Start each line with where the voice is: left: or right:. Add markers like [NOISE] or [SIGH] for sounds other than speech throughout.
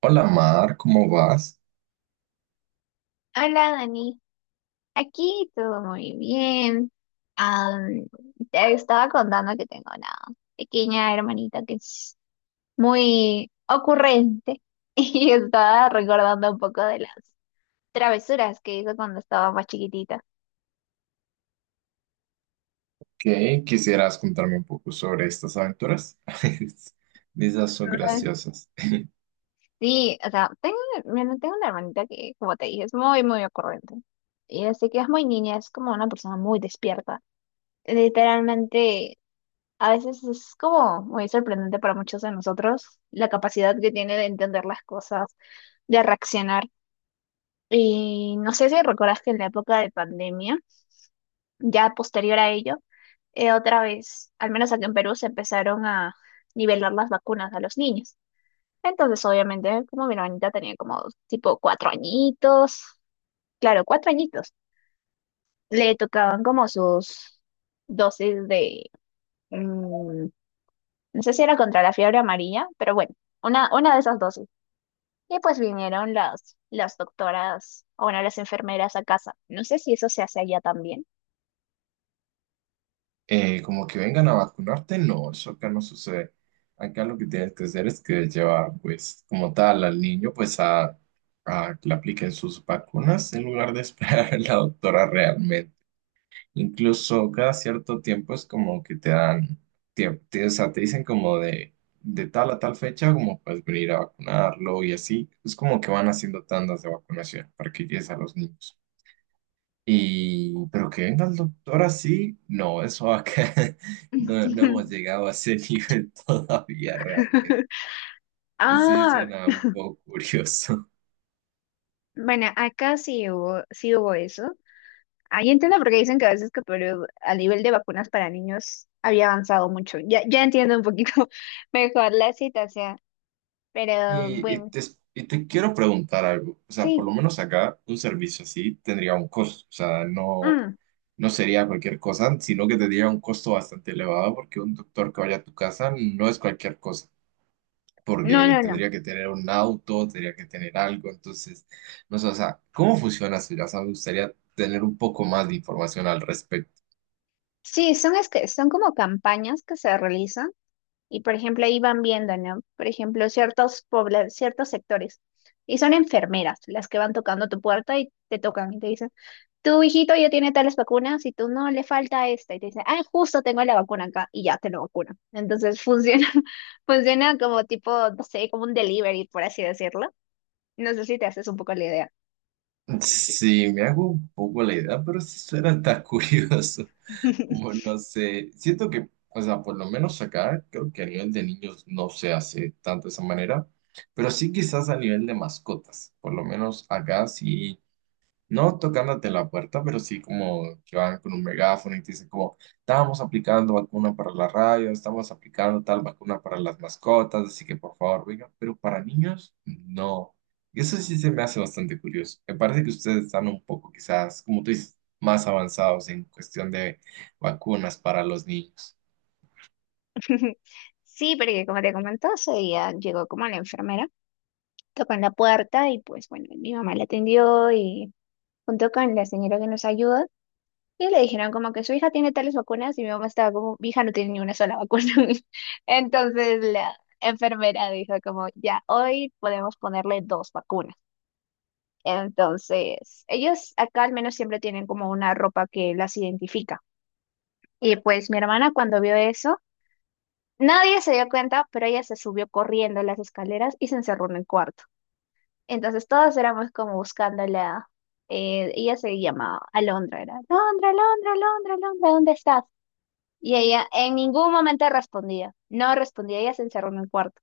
right: Hola Mar, ¿cómo vas?
left: Hola Dani, aquí todo muy bien. Am, Te estaba contando que tengo una pequeña hermanita que es muy ocurrente [LAUGHS] y estaba recordando un poco de las travesuras que hizo cuando estaba más chiquitita.
right: ¿Qué quisieras contarme un poco sobre estas aventuras? [LAUGHS] Esas son
left: Ay.
right: graciosas.
left: Sí, o sea, bueno, tengo una hermanita que, como te dije, es muy, muy ocurrente. Y así que es muy niña, es como una persona muy despierta. Literalmente. A veces es como muy sorprendente para muchos de nosotros la capacidad que tiene de entender las cosas, de reaccionar. Y no sé si recuerdas que en la época de pandemia, ya posterior a ello, otra vez, al menos aquí en Perú, se empezaron a nivelar las vacunas a los niños. Entonces, obviamente, como mi hermanita tenía como tipo cuatro añitos, claro, cuatro añitos, le tocaban como sus dosis de. mm, No sé si era contra la fiebre amarilla, pero bueno, una de esas dosis. Y pues vinieron las doctoras, o bueno, las enfermeras a casa. No sé si eso se hace allá también.
right: Como que vengan a vacunarte, no, eso acá no sucede. Acá lo que tienes que hacer es que llevar, pues, como tal, al niño, pues, a que le apliquen sus vacunas en lugar de [LAUGHS] esperar a la doctora realmente. Incluso cada cierto tiempo es como que te dan, o sea, te dicen como de tal a tal fecha, como puedes venir a vacunarlo y así. Es como que van haciendo tandas de vacunación para que llegues a los niños. Y pero que venga el doctor así, no, eso acá [LAUGHS] no, no
left: [LAUGHS]
right: hemos llegado a ese nivel [LAUGHS] todavía realmente. Sí,
left: Ah,
right: suena un poco curioso. [LAUGHS]
left: bueno, acá sí hubo, eso. Ahí entiendo por qué dicen que a veces que Perú a nivel de vacunas para niños había avanzado mucho. Ya, ya entiendo un poquito [LAUGHS] mejor la situación, pero
right: Y, y
left: bueno,
right: te, y te quiero preguntar algo. O sea, por
left: sí.
right: lo menos acá un servicio así tendría un costo. O sea, no,
left: Mm.
right: no sería cualquier cosa, sino que tendría un costo bastante elevado porque un doctor que vaya a tu casa no es cualquier cosa,
left: No,
right: porque
left: no, no.
right: tendría que tener un auto, tendría que tener algo. Entonces, no sé, o sea, ¿cómo funciona eso? Ya sabes, me gustaría tener un poco más de información al respecto.
left: Sí, es que, son como campañas que se realizan. Y por ejemplo, ahí van viendo, ¿no? Por ejemplo, ciertos ciertos sectores. Y son enfermeras las que van tocando tu puerta y te tocan y te dicen, tu hijito ya tiene tales vacunas y tú no le falta esta. Y te dicen, ah, justo tengo la vacuna acá y ya te lo vacunan. Entonces funciona, [LAUGHS] funciona como tipo, no sé, como un delivery, por así decirlo. No sé si te haces un poco la idea.
right: Sí, me hago un poco la idea, pero sí suena tan [LAUGHS] curioso.
left: [LAUGHS]
right: Bueno, no sé, siento que, o sea, por lo menos acá, creo que a nivel de niños no se hace tanto de esa manera, pero sí quizás a nivel de mascotas, por lo menos acá sí. No tocándote la puerta, pero sí como que van con un megáfono y te dicen como, estamos aplicando vacuna para la radio, estamos aplicando tal vacuna para las mascotas, así que por favor, vengan, pero para niños, no. Y eso sí se me hace bastante curioso. Me parece que ustedes están un poco quizás, como tú dices, más avanzados en cuestión de vacunas para los niños.
left: Sí, porque como te comentó, ese día llegó como la enfermera, tocó en la puerta y pues bueno, mi mamá la atendió y junto con la señora que nos ayuda, y le dijeron como que su hija tiene tales vacunas y mi mamá estaba como, mi hija no tiene ni una sola vacuna. [LAUGHS] Entonces la enfermera dijo como, ya, hoy podemos ponerle dos vacunas. Entonces, ellos acá al menos siempre tienen como una ropa que las identifica. Y pues mi hermana cuando vio eso, nadie se dio cuenta, pero ella se subió corriendo las escaleras y se encerró en el cuarto. Entonces todos éramos como buscándola. Ella se llamaba Alondra, era Alondra, Alondra, Alondra, Alondra, ¿dónde estás? Y ella en ningún momento respondía, no respondía, ella se encerró en el cuarto.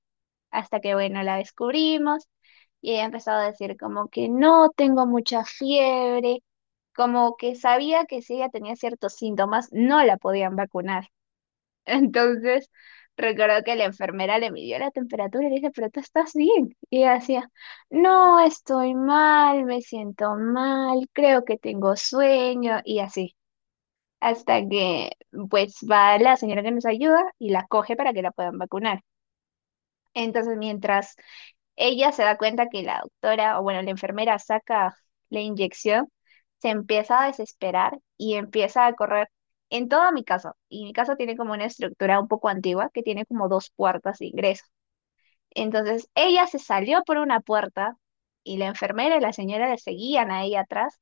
left: Hasta que, bueno, la descubrimos y ella empezó a decir como que no tengo mucha fiebre, como que sabía que si ella tenía ciertos síntomas, no la podían vacunar. Entonces, recuerdo que la enfermera le midió la temperatura y le dije, pero tú estás bien. Y ella decía, no, estoy mal, me siento mal, creo que tengo sueño y así. Hasta que pues va la señora que nos ayuda y la coge para que la puedan vacunar. Entonces, mientras ella se da cuenta que la doctora, o bueno, la enfermera saca la inyección, se empieza a desesperar y empieza a correr en toda mi casa. Y mi casa tiene como una estructura un poco antigua que tiene como dos puertas de ingreso. Entonces ella se salió por una puerta y la enfermera y la señora le seguían a ella atrás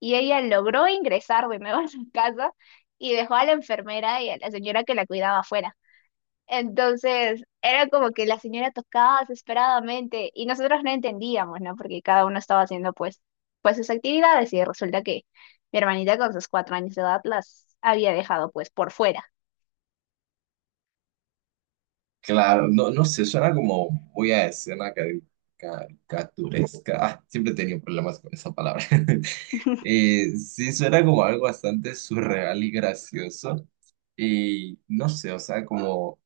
left: y ella logró ingresar de nuevo a su casa y dejó a la enfermera y a la señora que la cuidaba afuera. Entonces, era como que la señora tocaba desesperadamente y nosotros no entendíamos, ¿no? Porque cada uno estaba haciendo pues sus actividades y resulta que mi hermanita con sus cuatro años de edad las había dejado pues por fuera.
right: Claro, no, no sé, suena como muy a escena caricaturesca. Ah, siempre he tenido problemas con esa palabra. [LAUGHS]
left: [LAUGHS]
right: Sí, suena como algo bastante surreal y gracioso. Y no sé, o sea, como,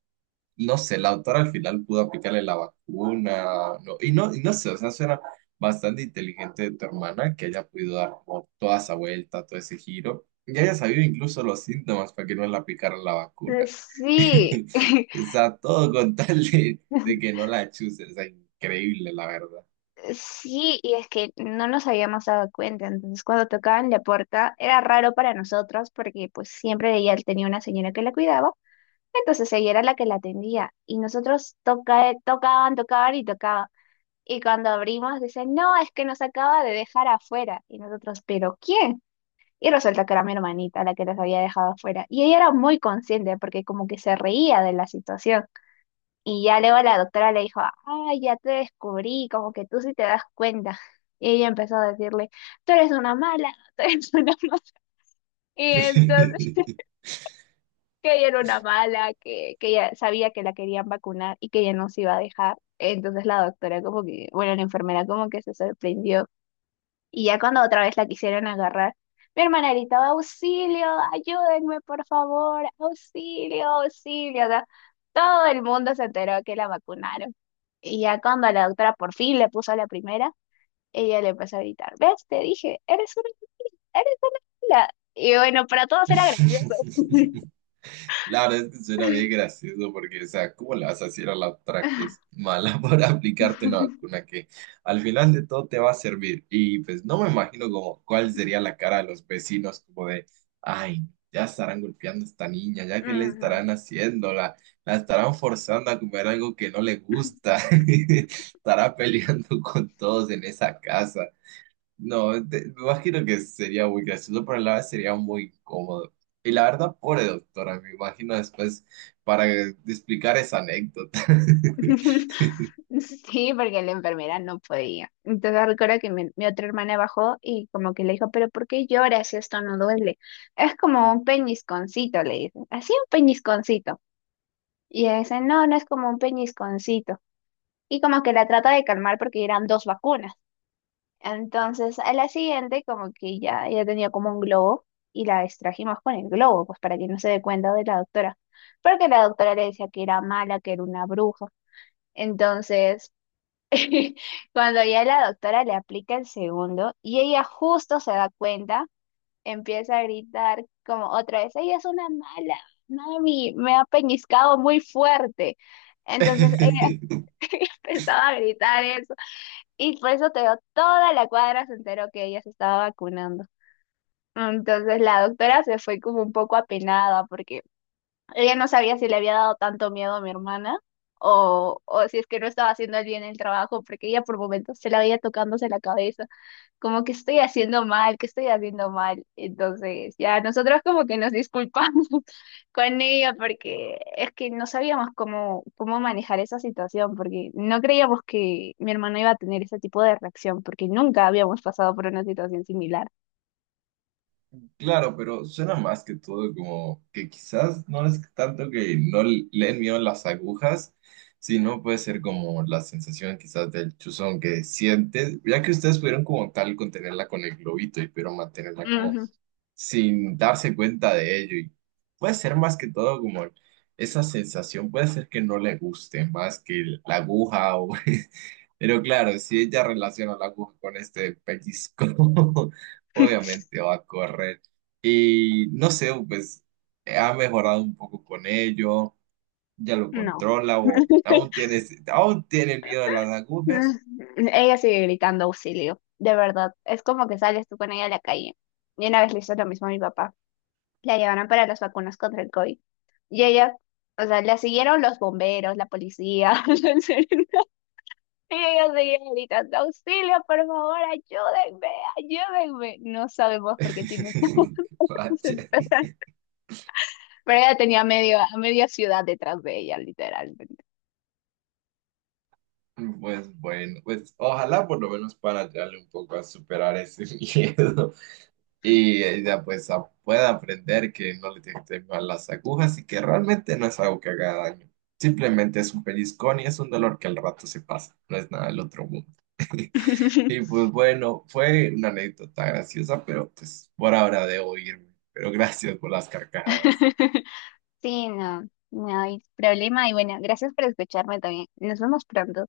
right: no sé, la autora al final pudo aplicarle la vacuna. No, no, y no sé, o sea, suena bastante inteligente de tu hermana que haya podido dar como toda esa vuelta, todo ese giro. Y haya sabido incluso los síntomas para que no le aplicaran la vacuna.
left: Sí, [LAUGHS]
right: [LAUGHS] O sea, todo con tal de que no la chusen. O sea, increíble, la verdad.
left: sí, y es que no nos habíamos dado cuenta. Entonces, cuando tocaban la puerta, era raro para nosotros porque pues siempre ella tenía una señora que la cuidaba. Entonces ella era la que la atendía y nosotros tocaban, tocaban y tocaban. Y cuando abrimos, dicen, no, es que nos acaba de dejar afuera. Y nosotros, ¿pero quién? Y resulta que era mi hermanita la que nos había dejado afuera. Y ella era muy consciente porque como que se reía de la situación. Y ya luego la doctora le dijo, ay, ya te descubrí, como que tú sí te das cuenta. Y ella empezó a decirle, tú eres una mala, [LAUGHS] tú eres una mala. Y entonces que ella era una mala, que ella sabía que la querían vacunar y que ella no se iba a dejar. Entonces la doctora como que, bueno, la enfermera como que se sorprendió. Y ya cuando otra vez la quisieron agarrar, mi hermana gritaba, auxilio, ayúdenme, por favor, auxilio, auxilio. O sea, todo el mundo se enteró que la vacunaron. Y ya cuando la doctora por fin le puso la primera, ella le empezó a gritar, ¿ves? Te dije, eres una mala". Y bueno, para todos era gracioso.
right: [LAUGHS] Claro, es que suena bien gracioso porque, o sea, ¿cómo le vas a decir a la otra que es mala [LAUGHS] para aplicarte una
left: [LAUGHS]
right: vacuna que al final de todo te va a servir? Y pues no me imagino como cuál sería la cara de los vecinos, como de, ay, ya estarán golpeando a esta niña, ya que le
left: Ujú.
right: estarán haciendo, la estarán forzando a comer algo que no le gusta, [LAUGHS] estará peleando con todos en esa casa. No, me imagino que sería muy gracioso, pero a la vez sería muy incómodo. Y la verdad, pobre doctora, me imagino después para explicar esa anécdota. [LAUGHS]
left: [LAUGHS] Sí, porque la enfermera no podía. Entonces recuerdo que mi otra hermana bajó y como que le dijo, pero ¿por qué lloras si esto no duele? Es como un peñisconcito, le dice. Así un peñisconcito. Y ella dice, no, no es como un peñisconcito. Y como que la trata de calmar porque eran dos vacunas. Entonces a la siguiente como que ya, ella tenía como un globo y la distrajimos con el globo, pues para que no se dé cuenta de la doctora. Porque la doctora le decía que era mala, que era una bruja. Entonces [LAUGHS] cuando ya la doctora le aplica el segundo y ella justo se da cuenta, empieza a gritar como otra vez, ella es una mala, mami, me ha peñiscado muy fuerte. Entonces ella,
right: [LAUGHS]
left: [LAUGHS] ella empezaba a gritar eso y por eso te digo, toda la cuadra se enteró que ella se estaba vacunando. Entonces la doctora se fue como un poco apenada porque ella no sabía si le había dado tanto miedo a mi hermana o si es que no estaba haciendo bien el trabajo, porque ella por momentos se la veía tocándose la cabeza, como que estoy haciendo mal, que estoy haciendo mal. Entonces, ya nosotros como que nos disculpamos [LAUGHS] con ella porque es que no sabíamos cómo manejar esa situación, porque no creíamos que mi hermana iba a tener ese tipo de reacción, porque nunca habíamos pasado por una situación similar.
right: Claro, pero suena más que todo como que quizás no es tanto que no le den miedo las agujas, sino puede ser como la sensación quizás del chuzón que sientes, ya que ustedes pudieron como tal contenerla con el globito y pudieron mantenerla como
left: Ujú.
right: sin darse cuenta de ello. Y puede ser más que todo como esa sensación, puede ser que no le guste más que la aguja, o... [LAUGHS] pero claro, si ella relaciona la aguja con este pellizco, [LAUGHS] obviamente va a correr. Y no sé, pues ha mejorado un poco con ello, ya lo
left: No.
right: controla o
left: [LAUGHS]
right: aún tiene el miedo de las agujas.
left: Mm, Ella sigue gritando auxilio, de verdad. Es como que sales tú con ella a la calle. Y una vez le hizo lo mismo a mi papá. La llevaron para las vacunas contra el COVID. Y ella, o sea, la siguieron los bomberos, la policía. [LAUGHS] En serio. Y ella seguía gritando, auxilio, por favor, ayúdenme, ayúdenme. No sabemos por qué tiene tanto.
right: [LAUGHS] Vaya.
left: [LAUGHS] Pero ella tenía a media ciudad detrás de ella, literalmente.
right: Pues bueno, pues ojalá por lo menos para ayudarle un poco a superar ese [LAUGHS] miedo y ella pues pueda aprender que no le tiene que tener miedo a las agujas y que realmente no es algo que haga daño. Simplemente es un pellizcón y es un dolor que al rato se pasa, no es nada del otro mundo. [LAUGHS] Y
left: [LAUGHS]
right: pues bueno, fue una anécdota graciosa, pero pues por ahora debo irme. Pero gracias por las carcajadas.
left: Sí, no, no hay problema. Y bueno, gracias por escucharme también. Nos vemos pronto.